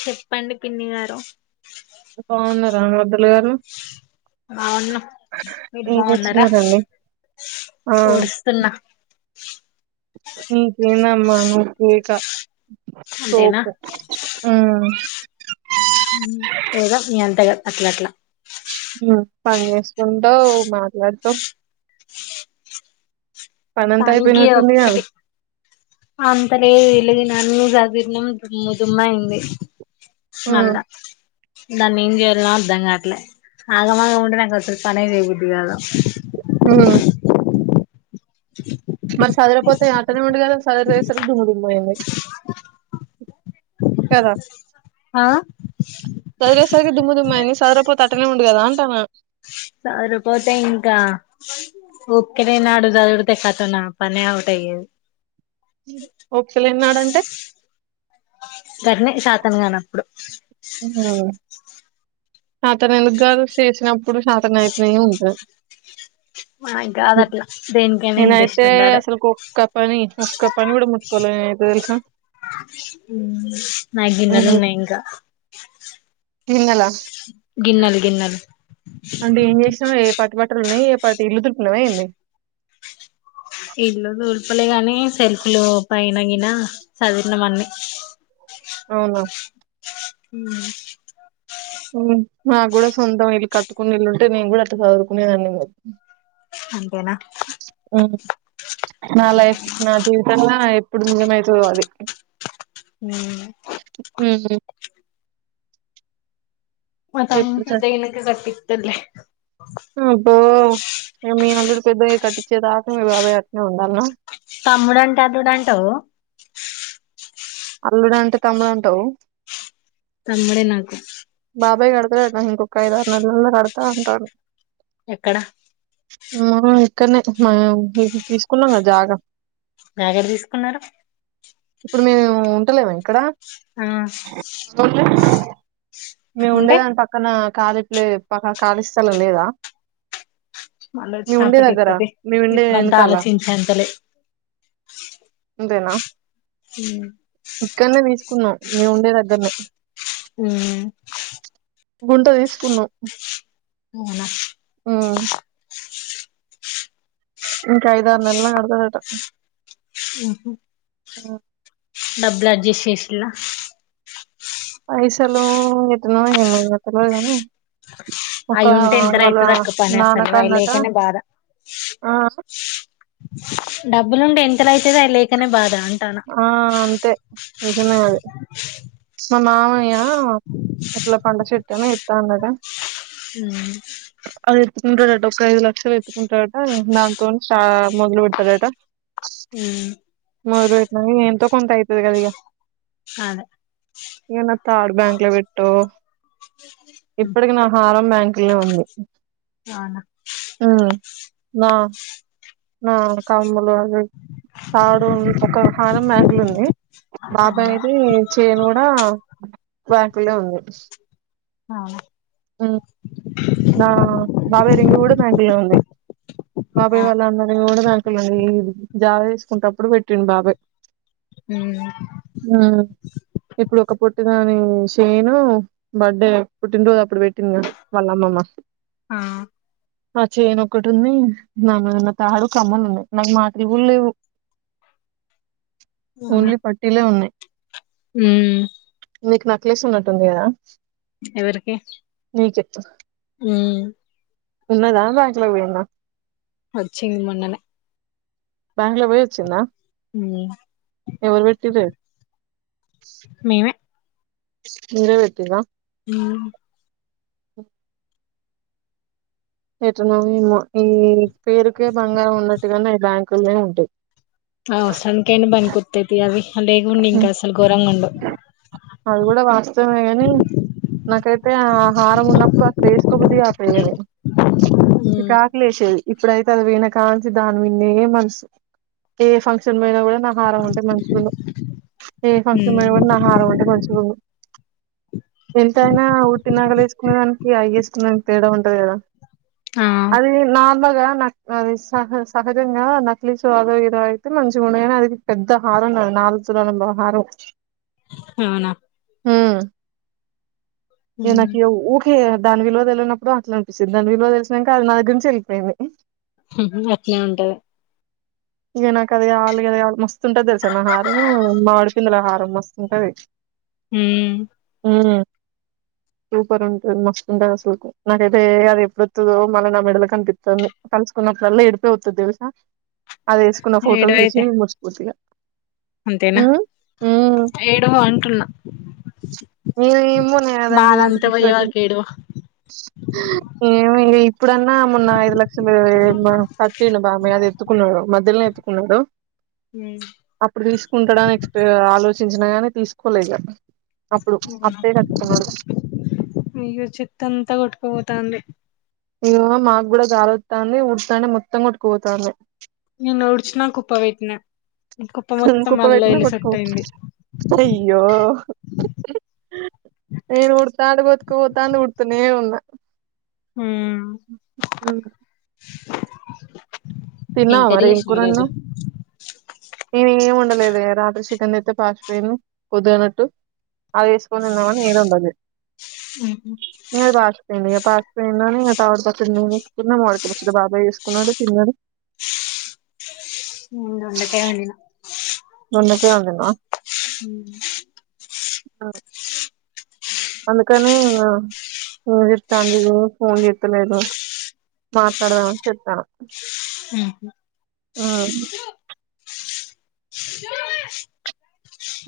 చెప్పండి పిన్ని గారు బాగున్నారా మరదలు గారు బావున్నా మీరు ఏం బావున్నారా చేస్తున్నారండి ఆ ఊడుస్తున్నా నీకేందమ్మా నువు కేక అంతేనా తోపు ఊ ఏదో మీ అంతగా అట్లా అట్లా పని చేసుకుంటవ్ మాట్లాడతవ్ పనంతా తనికి అయిపోయినట్టుందిగా ఒక్కటి అంతలే విలు అన్నీ సదిర్నం దుమ్ము దుమ్ము అయింది ఉమ్ నల్లా దాన్ని ఏం చెయ్యాలో అర్థం కాట్లే ఆగం ఆగం ఉంటే నాకు అసలు పనే చెయ్యబుద్ధి కాదు ఊ మరి సదరపోతే అట్టనే ఉండె కదా సదిరేసరికి దుమ్ము దుమ్ముయింది కదా ఆ సదిరేసరి దుమ్ము దుమ్ము అయి సదరపోతే అట్టనే ఉండు కదా అంటన్న సరిపోతే ఇంకా ఉకినే నాడు జదిరితే కథ నా పనే అవుట్ అయ్యేది ఒకేలే అన్నాడంటే గట్నే చేతకనప్పుడు హ అతను ఎందుకు గారు చేసినప్పుడు సాతన అయితేనే ఉంటంది. మనం కాదు అట్లా దేనికైనా ఇంట్రెస్ట్ నేనైతే ఉండాలె అసలు ఒక్క పని ఒక్క పని కూడా ముట్టుకోలే నేనైతే తెలుసా ఊ నాయి గిన్నెలు ఉన్నాయి ఇంకా గిన్నెలా గిన్నలు గిన్నలు అంటే ఏం చేసాం ఏ పట్టు పట్ ట్ ఉన్నాయి ఏ పాటి ఇల్లు తులుపునవ ఏంది చెప్పలే గాని సెల్ఫ్లు పైన గిన చదివిన అన్ని అవునా హు నాకు కూడా సొంతం ఇల్లుు కట్టుకున్న ఇల్లుుంటే నేను కూడా అట్ట చదురుకునే దాన్నేమో అంతేనా నా లైఫ్ నా జీవితంలో ఎప్పుడు నిజమై చోవాలి ఊ మా తమ్ముడు ఎప్పుడు సార్ పెద్దగైనంక కట్టిత్తడులే ఆ అబ్బో ఏ మీ అల్లుడు పెద్దయ్యాక కట్పిత్ చి దాకా మీ బాబాయ అట్ట్నే ఉండాలా తమ్ముడు అంటే అధడు అంటావు అల్లుడు అంటే తమ్ముడు అంటావు తమ్ముడే నాకు బాబాయ్ కడతలేడు ఇంకొక ఐదు ఆరు నెలల్లో కడతా అంటాండు ఎక్కడ ఆ ఇక్కడనే మనం తీసుకున్నాం కద జాగ నాకెడ తీసుకున్నారు టులేవ ఇక్కడ ఆ మేము ఉండే ఉంటే దాని పక్కన కాలిప్లే పక్క కాళీ స్థలం లేదా ఆలోచన మేము ఉండే అప్పటి దగ్గర ఇప్పటి మేము ఉండే ఇప్పుడంతా వెనకాల ఆలోచించేంతలే అంతేనా హూ కున్నా నీ ఉండే దగ్గరనే ఊ గుంట వేస్తున్నం అవునా ఆ ఇంకా ఐద ఆరు నెల కడదట ఓహో అ డబ్బుల్ అడ్జస్ట్ చేసిలా పైసలు ఎట్టనో ఏం చెత్తాడో ఏమో ఒక అవి ఉంటే ఎంత వాళ్ళ రైతు తక్కు పని అసలు అవి నాన్నకన్నట లేకనే బాధ ఆ డబ్బులుంటే ఎంత తలైతది అయి లేకనే బాధ అంటాన ఆ అంతే నిజమే అది మా మామయ్య ఎట్లా పండు చెట్టనే తాండగా ఉం ఉంటాడట ఒక ఐదు లక్షలు ఎత్తుకుంటాడట దాంతో షా మొదలు పెడతడట మ్మ్ పెట్టినాక ఎంతో కొంత ఐత్తది కదా ఇగ అదే ఇగ నా తాడు బ్యాంక్ లో పెట్టొ ఇప్పటికి నా హారం బ్యాంక్ లో ఉంది అవునా నా ఆ కమ్ములు తాడు ఒకహారం బ్యాంకులుంది బాబాయది చేన్ కూడా బ్యాంకుల్నే ఉంది అవున్నా ఆ నా బాబాయ్ రింగ కూడా బ్యాంకుల్నే ఉంది బాబాయ్ వాళ్ళ అన్నది కూడా బ్యాంకుల్నే ఉంది ఇది జాగా తీసుకుంటప్పుడు పెట్టిండు బాబయ్ మ్మ్ ఇప్పుడు ఒకప్పు పొట్టి దాని శైను బర్డే పుట్టినరోజు అప్పు ఇప్పుడు పెట్టిందా వాళ్ళ అమ్మమ్మ ఆ ఆ చేయన్ ఒకటి ఉంది నా నా నా తాడు కమ్మలు ఉన్నాయి నాకు మాటిలు కూడ లేవు ఓన్లీ పట్టీలే ఉన్నాయి మ్మ్ మీకు నక్లేస్ ఉన్నట్టుంది కదా మీక్ ఎత్తు మ్మ్ ఉన్నదా బ్యాంక్లోకి పోయింద అచ్చింది మొన్ననే బ్యాంక్ లకి పోయ్ వచ్చిందా మ్మ్ ఎవరు పెట్టిర్రే మేమే మీరే వెట్టిర్రా మ్మ్ ఎట్టనో ఏమో ఈ పేరుకే బంగారం ఉన్నట్టుగాని అవి బ్యాంకుల్లోనే ఉంటాయి అవ్ అవసరనికైనా బనికొత్తయ్ తియ్ అవి లేగుండె ఉం. ఇంక అసలు గోరంగ్ అది గుడా వాస్తవమే గని నాకైతే ఆ హారం ఉన్నప్పుడు అసలు ఏస్ కబడ్డీ ఆట లేదు చికాక్ లేసింది ఇప్పుడైతే అది పొయ్న కాంచి దాని మిన్నె మనసు ఏ ఫంక్షన్ పొయ్నా గుడా నా హారం ఉంటె మంచిగున్ను ఏ ఫంక్స్ మరి మన్ నా హారం ఉంటె మంచిగున్ను ఎంతైనా ఉట్టి నగలేసుకునే దానికి అయ్ గీసుకునేదానికి తేడా ఉంటది కదా ఆ అది నాబ [inaudible] నక్ అది సహ సహజంగా నకిలీ స్వాదో ఏదో అయితే మంచిగుండయని నాదిగ్గి పెద్దహారం నాది నాలుగు తులాల బ హారం అవునా మ్మ్ ఏ నాకిగ ఊకె దాని విలువ దెలవనప్పుడు అట్లనిపిస్తుంది దాని విలువ తెలిసినంక అది నాదగ్గర్ నుంచి ఎల్పోయింది. మ్మ్ హు అట్నే ఉంటది. ఇంగ నాకది గావాలి గది గావాలి మస్తుంటది తెలుసా నా హారం మామిడి పిందుల హారం మస్తుంటది. మ్మ్ మ్మ్ సూపర్ ఉంటుంది మస్తుంటదసలకు నాకైతే అదెప్పుడొత్తదో మళ్ళీ నా మెడల కనిపిత్తుంది తలుసుకున్నప్పుడల్లా ఏడుపే వస్తది తెలుసా అదేసుకున్న ఫోటోస్ చూసి ఏడవైతే నేన్ మురిసిపోతిగ అంతేనా ఈ ఇమ్మునే గా దాని బాధ మీద అంత అంతా పిచ్చి పోయే పట్టింది వరకు ఏడవ లేద్ ఇప్పుడన్నా మొన్న ఐదు లక్షలు బ కట్టిండు బా అదెత్తుకునే వాడు మధ్యల్ నే చి కున్నగుడ అప్పుడు తీసుకుంటడా నెక్స్ట్ ఆలోచ్ చిన్చిన గానీ తీసుకోలే ఇగ అప్పుడు అవునా అప్పే కట్టుకున్నాడు అయ్యో చెత్తంతా కొట్టుకుపోతాంది ఇగో మాగ్గుడా గాలోత్తంది వూడ్తానే మొత్తం గొట్టుకుపోతాంది. నిన్న వూడ్చిన కుప్ప వెట్టినా అసలేం కుప్ప వైట్న కొట్టుక వోతుంది. కొ తాంటె వూడ్తానే ఉన్నా మ్మ్ తిన్నావ మరి ఏం చేసినవ్ ఈ రోజు కూరోండినావ్ లేదిగ రాత్రి సికెన్ తెత్తే పాష్ పొయ్యింది పొద్దుగానట్టు అదేస్కొని తిందామని నేనుండదే మీరు దస పడి పాస్పోయినాని ఆ టవర్ పక్కడి నేను వేసుకున్నా మాడికిచ్చడు బాబాయ వేసుకున్నాడు తిన్నాడు. ఉ దొండకాయ్ వండిన అందుకే [unintelligible] ఊ ఆ అందుకని ఇంగ ఆ [unintelligible] చెప్తా ఫోన్ చెస్తలేదు మాట్లాడదాని చెతాను ఆ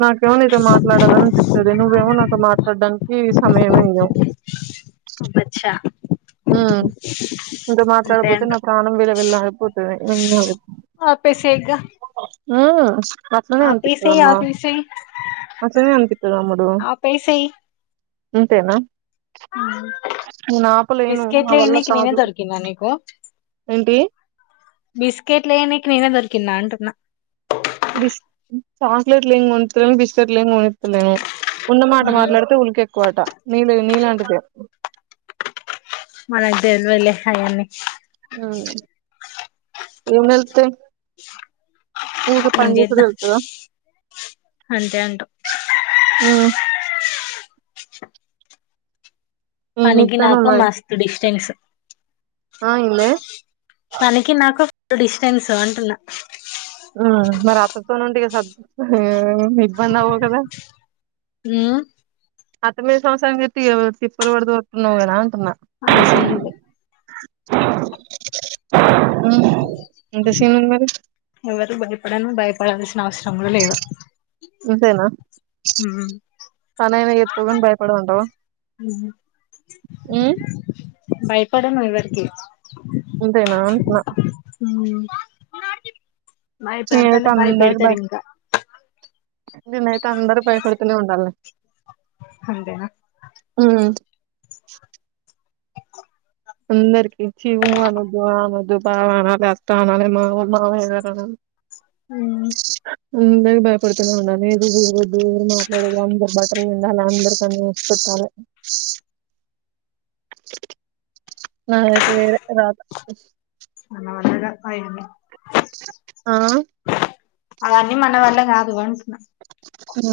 నాకేమో నీతో మాట్లాడనిపితాది నువ్వేమో నాతో మాట్లాడడానికి ఈ సమయమే ఇంగ అచ్చా ఆ ఇంక మాట్లాడపోతే అంట నా ప్రాణం విల విల ఆదిపోద్ [unintelligible] ఆపేసేయ్ ఇగ అ అట్లనే ఆపేసేయ్ అనుపితదమ్మా ఆపేసేయ్ అట్లనే అనిపిత్తది అమ్మడు అంతేనా ఆ నేను ఆపలేను నా బిస్కెట్లు వల్ల ఎయినికి నేను ఏ కాదు దొరికిన్నా నీకు ఏంటి బిస్కెట్లు ఎయినికి దొరికిన్నాంటన్నా బిస్ చాక్లెట్లు ఎం కోనితలేవు బిస్కెట్లు ఏం కోనిత్తలేవు ఉన్నమాట మాట్లాడితే ఉళకె ఎక్కువట నీలో నీలాాంటి పే మనకు తెల్వదు లే అయన్ని ఎం నలెతే ఊగా ఏం పంచెప్పుడు చేద్దాం తేలుతదా అంతే అంటావ్ ఆ ఏం పనికి చేత్తన్నావ్ నాకు మరి మస్తు డిస్టెన్స్ ఆ ఇన్లే పనికి నాకు త్ డిస్టెన్స్ అంటున్నా ఉ మరి అత్రతోన ఉండి చెస్ అత్త తోని [unintelligible] ఇబ్బంది అవు గదా ఉమ్ అత్త మీద సంసారం చేతే తిప్పలు పడుదు గద అంటున్నా అంత సీన్ లే ఉ ఎంత సినిమా మరి ఎవరు భయపడను భయపడాల్సిన అవసరంలో లేదు అంతేనా ఉమ్ పని అయిన చేత్తవ్ కాని భయపడవు అంటావా ఉమ్, భయపడను ఎవ్వరికి అంతేనా అంటునా నాకి భయపెడతంటే నేనైతే అందరికి భయ భయపెడతరు ఇంకా నేనైతే అందరికి భయపడుతూనే ఉండాల్లే అంతేనా అందరుకి ఇచ్చి ఊ అనద్దు ఆ అనద్దు బావ అనాలే అత్త అనాలే మామ మామయ్యగారు అనాలే ఊ అందరి భయపడుతూనే ఉండాలి లేదు గిదు వద్దు అని మాట్లాడదు అందరి బట్టలు పిండాలి అందరి పని చేసిపెట్టాలి నా అయితే వేరే రాత హై అండి ఆ అవన్నీ మన వల్ల కాదు అం ఉ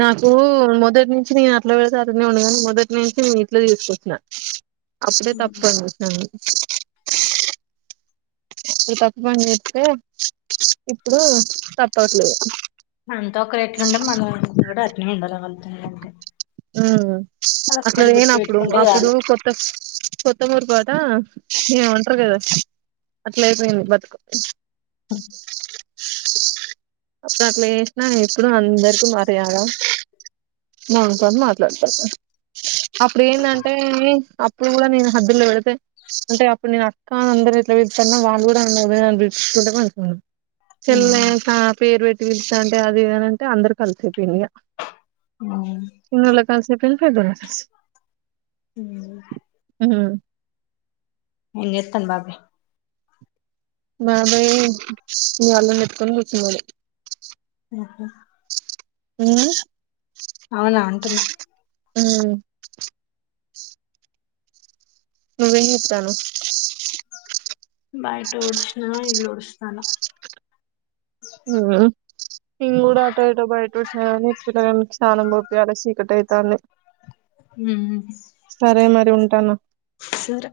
నాకూ మొదటి నుంచి నేను అట్లే పెడతా అట్లనే ఉండేగాని మొదటి నుంచి నేను ఇట్ల చేసుకొచ్చిన అప్పుడే తప్పు అనిపిస్తుంది ఇప్పుడు తప్పు పని చెప్తే ఇప్పుడు తప్పవట్లేదు అంత ఒకరు ఎట్లుండే మనం కూడా అట్లే నే బలవంతం అంటే ఆ అట్ల లేనప్పుడు పెట్టుకుంటే అప్పుడు చాలు కొత్త కొత్తమూరిపేట ఏం ఉంటరు కదా అట్లయిపోయింది బతుకు అప్పుడు అట్ల చేసిన ఇప్పుడు అందరికీ మర్యాద మ తను మాట్లాడతారు అప్పుడు ఏందంటే అప్పుడు కూడా నేను హద్దుల్లో పెడితే అంటే అప్పుడు నేను అక్కా అందరూ ఎట్లా పిలుత్తున్న వాళ్ళు కూడా అందరూ అదే అని పిలుత్తుంటే అను ఉమ్ చెల్లె కా పేరు పెట్టి పిల్ ఎంటే అది ఏనంటే అందరు కలిసే తిని ఆ చిన్నోళ్ళు కాసేపు పెద్దోళ్ళు కాసేపు ఊ ఉ ఏం చేత్తండు బాబు మాబరి నీ వల్ల ఇట్కొని కూర్చున్నాడు ఆహా అ అవునా అంటున్న ఊ నువ్వేం చేతన్నావ్ బయట వుడ్సిన ఇల్లు వుడ్సిన సాల ఉమ్ నేను కూడా అటో ఇటో బయట వచ్చినా కానీ తను హు ఉంటాను సరే